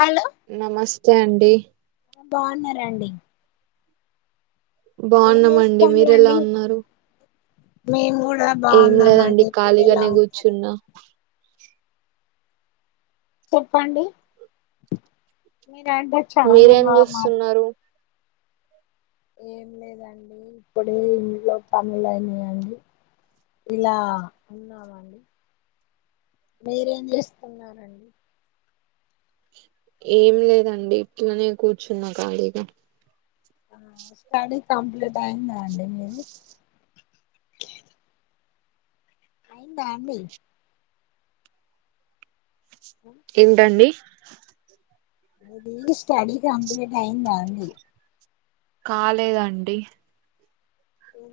Hello నమస్తే అండి బాగున్నారండి ఏం బాగున్నామండి మీరు ఎలా చేస్తానుండి ఉన్నారు మేము కూడా ఏం లేదండి బాగున్నామండి మీరు ఎలా ఖాళీగానే ఉన్నారు కూర్చున్న చెప్పండి మీద అంటే చాలా మీరేం బాగా మారుతు చేస్తున్నారు ఏం లేదండి ఇప్పుడే ఇంట్లో పనులయనాయండి ఇలా ఉన్నామండి మీరేం చేస్తున్నడి ఏం లేదండి ఇట్లనే కూర్చున్నా ఖాళీగా ఆ స్టడీ కంప్లీట్ అయ్యిందా అండి మీది అయింద అండి ఏంటండి అది ఈ స్టడీ కంప్లీట్ అయిందా అండి కాలేదండి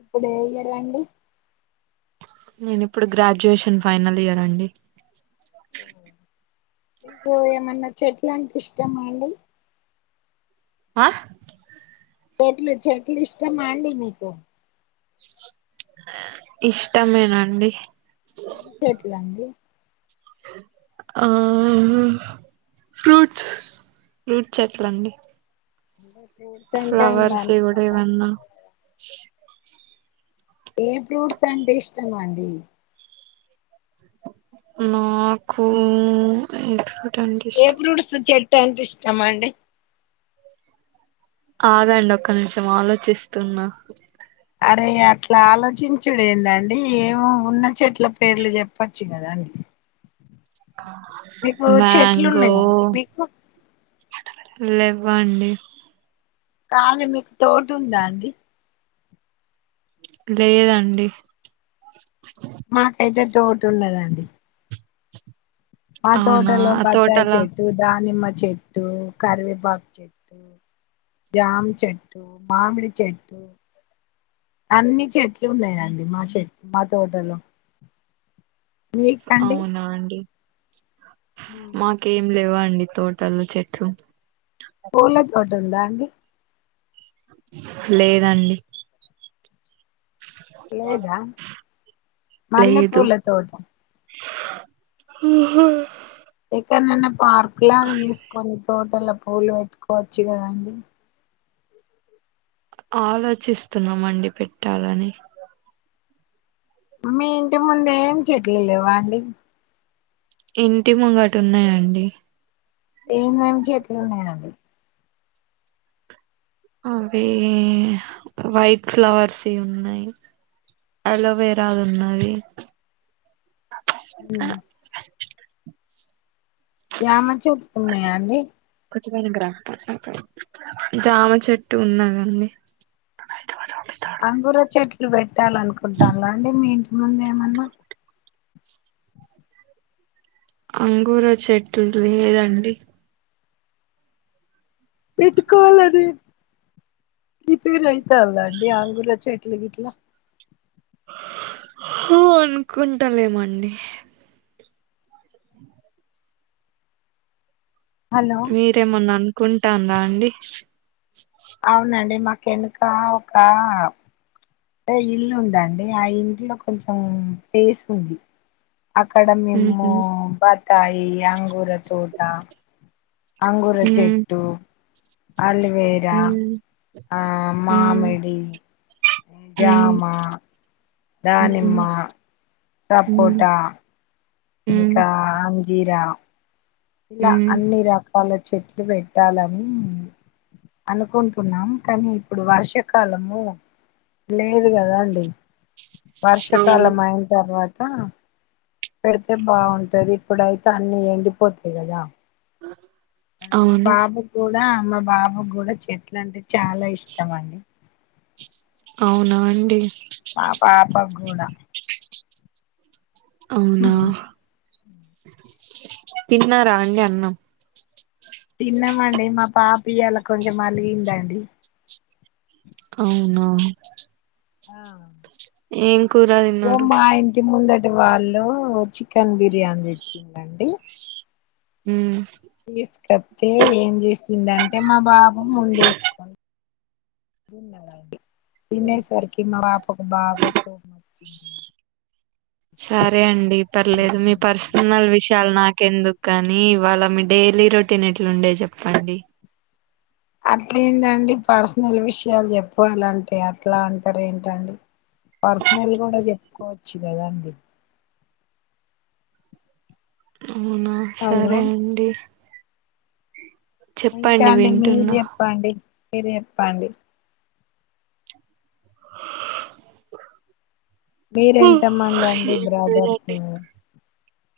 ఇప్పుడు ఏ ఇయర్ అండి నేను ఇప్పుడు గ్రాడ్యుయేషన్ ఫైనల్ ఇయర్ అండి ఏ మన్నా చెట్ల అంటే ఇష్టమా అండి ఆ చెట్లు చెట్ల ఇష్టమా అండి మీకు ఇష్టమేనండి ఏం చెట్లండి ఆ ఫ్రూట్స్ ఫ్రూట్స్ ఎట్లండి అ ఫ్లవర్స్ ఇవి కూడా అన్నా కదా ఏ ఫ్రూట్స్ అంటే ఇష్టం అండి నాకు హమ్ ఏ ఫ్రూట్స్ చెట్ అంటే ఇష్టమా అండి ఆగండి ఒక్క నిషం ఆలోచిస్తున్నా అరే అట్లా ఆలోచించుడు ఏందండి ఏమో ఉన్న చెట్ల పేర్లు చెప్పచ్చు కదాండి చెట్లు మ్యాంగో ఉన్నాయా అండి మీకు లేవ్వండి కానీ మీకు తోటు ఉందా అండి లేదండి మాకైతే తోటు ఉన్నదండి మ అవునా హోటల్లో పత తోటలా చెట్టు దా నిమ్మ చెట్టు కరివేపాకు చెట్టు జామ్ చెట్టు మామిడి చెట్టు అన్ని చెట్లు ఉన్నాయంండి మా చెట్టు మా తోటలో అవునా అండి హ లేవా అండి తోటల్లో చెట్లు పోలదు దాని ది లేదండి లేదా మల్లెపూల తోట ఉ ఏకనన్న పార్క్ లాగా చేసుకొని తోటల పూలు పెట్టుకోవచ్చు కదండి ఆలోచిస్తున్నాం అండి పెట్టాలని మీ ఇంటి ముందు ఏం చెట్లు లేవా అండి ఇంటి ముంగట ఉన్నాయండి ఏమేం చేట్లు ఉన్నాయండి అవి వైట్ ఫ్లవర్స్ ఉన్నాయి అలోవేరా ఉన్నది జమ చెట్లు ఉన్నాయా అండి జామ చెట్టు ఉన్నదండి అంగూర చెట్ లు వే పెట్టాల అనుకుంటాల్ల అండి మీ ఇంటి ముందు ఏమన్నా అంగూర చెట్టు లేదండి పెట్టుకోవాలి ప్రీపేరు అయితలా అండి ఆంగుర చెట్లు గీట్లా అనుకుంటాలేమండి హలో మీరేమన్నా ఆను కుంటా రా అండి అవునండి మా వెనుక ఒక అంటే ఇల్లు ఉంది అండి ఆ ఇంట్లో కొంచెం ప్లేస్ ఉంది అక్కడ మేము హుహు. బ కాయి అంగుర తోట అంగుర హ్మ్. చెట్టు అల్వేరా హ్మ్. హ్మ్. మామిడి హ్మ్. జమా దానిమ్మ హ్మ్. సపోట హ్మ్. హ్మ్. ఇకా అంజీరా ఇలా హ్మ్. అన్నీ రా వాళ్ళ చెట్లు పెట్టాలని అనుకుంటున్నాము కానీ ఇప్పుడు వర్షాకాలము లేదు కదా అండి అవును. వర్షాకాలం అయిన తర్వాత త పెడితే బాగుంటది ఇప్పుడయితే అన్ని ఎండిపోతాయి కదా అ మా బాబు కూడా మా బాబు కూడా చెట్లు అంటే చాలా ఇష్టం అండి అవునా అండి మా పాపకు కూడా అవునా తిన్నారా అండి అన్నం తిన్నామండి మా పాపియాలా కొంచెం అలిగిందండి అవునా ఆ ఏం కూర తిన్నారు? ఓమ్మ ఆ ఇంటి ముందట్ వాళ్ళు చికెన్ బిర్యానీ తెచ్చింద్రండి మ్మ్ తీసుకొత్తే ఏం చేసిందింటే మా బాబు ముందేసుకోడి విన్నడాండి తిన్న సరికి మా పాపకు బాగా కో స సరే అండి పర్లేదు మీ వచ్చిందండి పర్సనల్ విషయాలు నాక్ కెందుకు కాని ఇవాళ మీ డైలీ రొటీన్ ఎట్లుండే చెప్పండి అట్లా ఏందండి పర్సనల్ విషయాలు చెప్పవాలంటే అట్లా అంటారు ఏంటండి పర్సనల్ కూడా చెప్పుకోవచ్చు కదాండి అవునా హలో సరే అండి ఇంకా చెప్పండి అండి మీరు వింటున్నా. చెప్పండి మీరే చెప్పాలి మీరు ఎంత మంది అండి ఏం బ్రదర్సు లేదండి.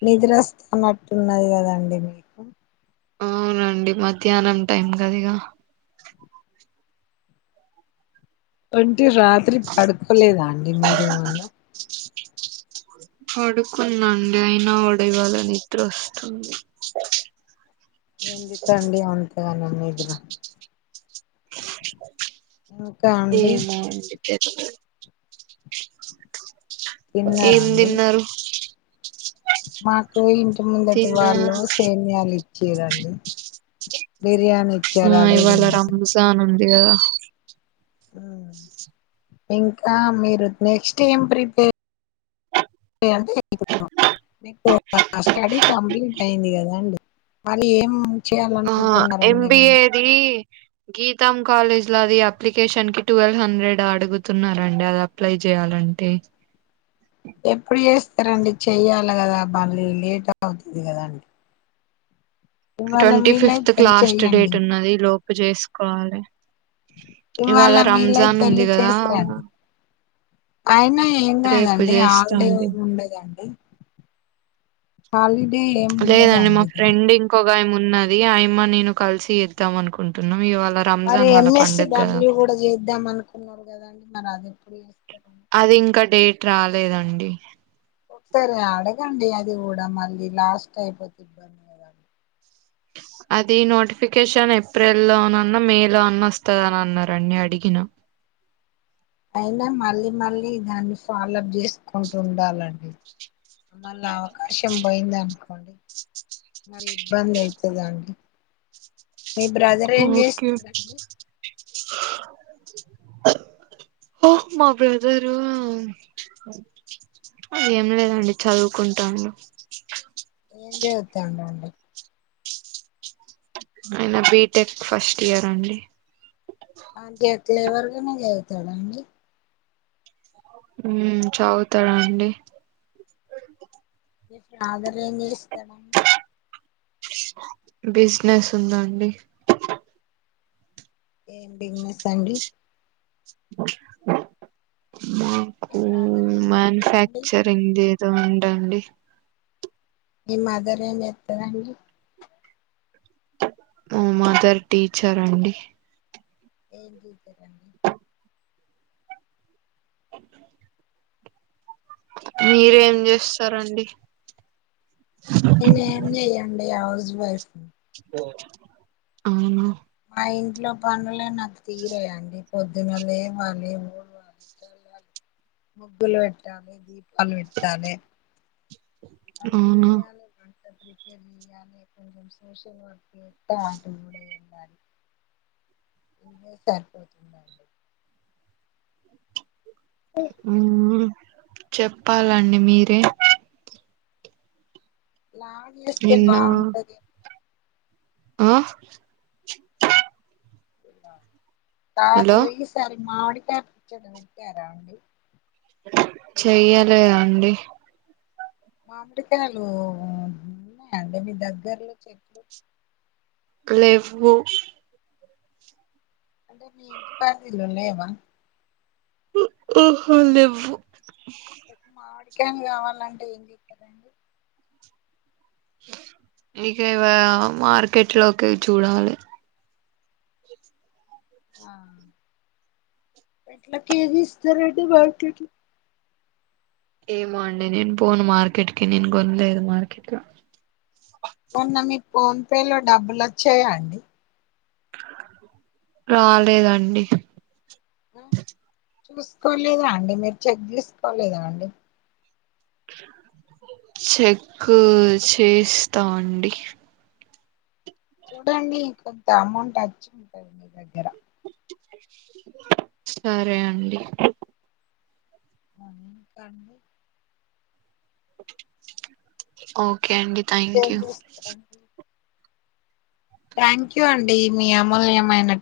నిద్రొస్తన్నటున్నంది కదండి అవునండి మధ్యాహ్నం టైం కదిగా అ టే రాత్రి పడుకోలేదా అండి మీరేమన్నా పడుకున్నాండీ అయినా కూడ ఇవాళ నిద్రొస్తుంది ఎందుకండి అంతగా నమ్మెద్దున ఇంకా అండి ఏమైంది [unintelligible] తిన్నారా ఏం అండి తిన్నారు మాకు ఇంటి ముందటి తిన్నా వాళ్ళు సేమ్యలు ఇచ్ చిరండి ఆ ఇవాళ రంజాన్ అగా ఇంకా మీరు నెక్స్ట్ ఏం ప్రిపేర్ అ మీకు స్టడీ కంప్లీట్ అయింది కదాండి మరి ఏం ఆ చేయాలనుకుంటున్నారండి మీరు ఎంబిఏది గీతాం కాలేజ్ లో అది అప్లికేషన్ కి ట్వెల్వ్ హండ్రెడ్ అడుగుతున్నండి అది అప్లై చేయాలంటే సరండి చెయ్యాలి కదా మళ్ళీ లేట్ అవుతుంది కదా అండి ట్వీ ఫిఫ్త్ క వెళ్ళి లాస్ట్ చెయ్యండి డేట్ ఉన్నది లోపు చేసుకోవాలి ఇవాళ రంజాన్ వీలైతే ఉంది వెళ్ళి కదా చేసిరండి అయినా ఏం రేపు కాదండి హాలిడే చేస్తాండి ఏమి హీ లేదండి మా ఫ్రెండ్ ఇంకొక గా ఉన్నది అయమా నేను కలిసి ఇద్దాం అనుకుంటున్నాం ఇవాళ మరి రంజాన్ వాళ్ళ ఎంఎస్స పండుగ గదా! డబ్ల్యూ కూడా చేద్దాం అనుకున్నారు కదాండి మరి అది ఎప్పుడు చేస్తారు అది ఇంకా డేట్ రాలేదండి ఒక సరే అడగండి అది కూడా మళ్ళీ లాస్ట్ అయిపోతే ఇబ్బందిదండి అది నోటిఫికేషన్ ఏప్రిల్ లోనన్నా మే లో అన్నా వస్తాదనాన్నారండి అడిగినా అయినా మళ్ళీ మళ్ళీ దాన్ని ఫాలో అప్ చేస్త స్క్ కుంటుండాలండి మళ్ళా రోషం బోయిదనుకో కోండి మరి ఇబ్బంది అయితాదండి మీ బ్రదర్ ఏం ఓకే. చేస్తాడండి ఓ మా బ్రదరు ఏం లేదండి చదువుకుంటాన్నాం ఏం జెస్తావందవండి అన్న బీటెక్ ఫస్ట్ ఇయర్ అండి పంజేతలేడ్ వర్గెమైనా జేతన్నాడా అండి హ్మ్ చదువ్తాదండి మీ ఫ్రాదర్ ఏం చేస్తాడండి బిజినెస్ ఉందాండి ఏం బిజినెస్ అండి ఏ మాకు బ్రదరు ఏం చెస్తదండి [unintelligible] అండి మీ మదర్ ఏం జేతాతండి మా మదర్ టీచర్ అండి ఏం టీచర్ అండి మీరేం చేస్తారండి నేనేం జేయండి హౌ జ్ వైఫ్ అవునా ఆ ఇంట్లో పనులన్న తీరేయా అండి పొద్దుమేల ఏవాలి మూడుాలి చాలి ముగ్గులు పెట్టాలి దీ అవి విట్టా నే అన్నీ అవును వెయ్యాల ప్రిపర్ కొంచ సోషల్ వర్క్ వ్యక్తపో అ చెప్పాలండి మీరే లాగ చేస్తే నిన్న బాగుంటది ఆ ఇ హలో కాదు ఈ సారి మావడికి డం జర వింటారా చెయ్యాలగ అండి మామిడికాయలు ఉన్నాయండి మీ దగ్గర్లో చెట్టు లే వ్య అంటే మీే ఇంటి పదిలో లేవా ఓహో లేవు ఎ మాడి చక్కన్ కావాలంటే ఏం చెప్పారండి మీకెవ మార్కెట్ లోకి చూడాలే ఆ ఎట్లా కేజీ ఇస్తారండి మామిడి కాయలు ఏమో అండి నేను పోను మార్కెట్ కి నేను కొనలేదు మార్కెట్ ల మన్న మీ ఫోన్ పేలో డబ్బులు వచ్చయండి రాలేదండి చూసుకోలేదా అండి మీరు చెక్ తీసుకోలేదా అండి చెక్ చేస్తావండి చూడండి కొంత అమౌంట్ వచ్చి ఉంటాంది మీ దగ్గర సరే అండి అం కన్ను కోక్ ఓకే అండి థ్యాంక్ ఇంకేం యూ చేస్తారండి థ్యాంక్ యూ అండి మీ అమూల్యమైన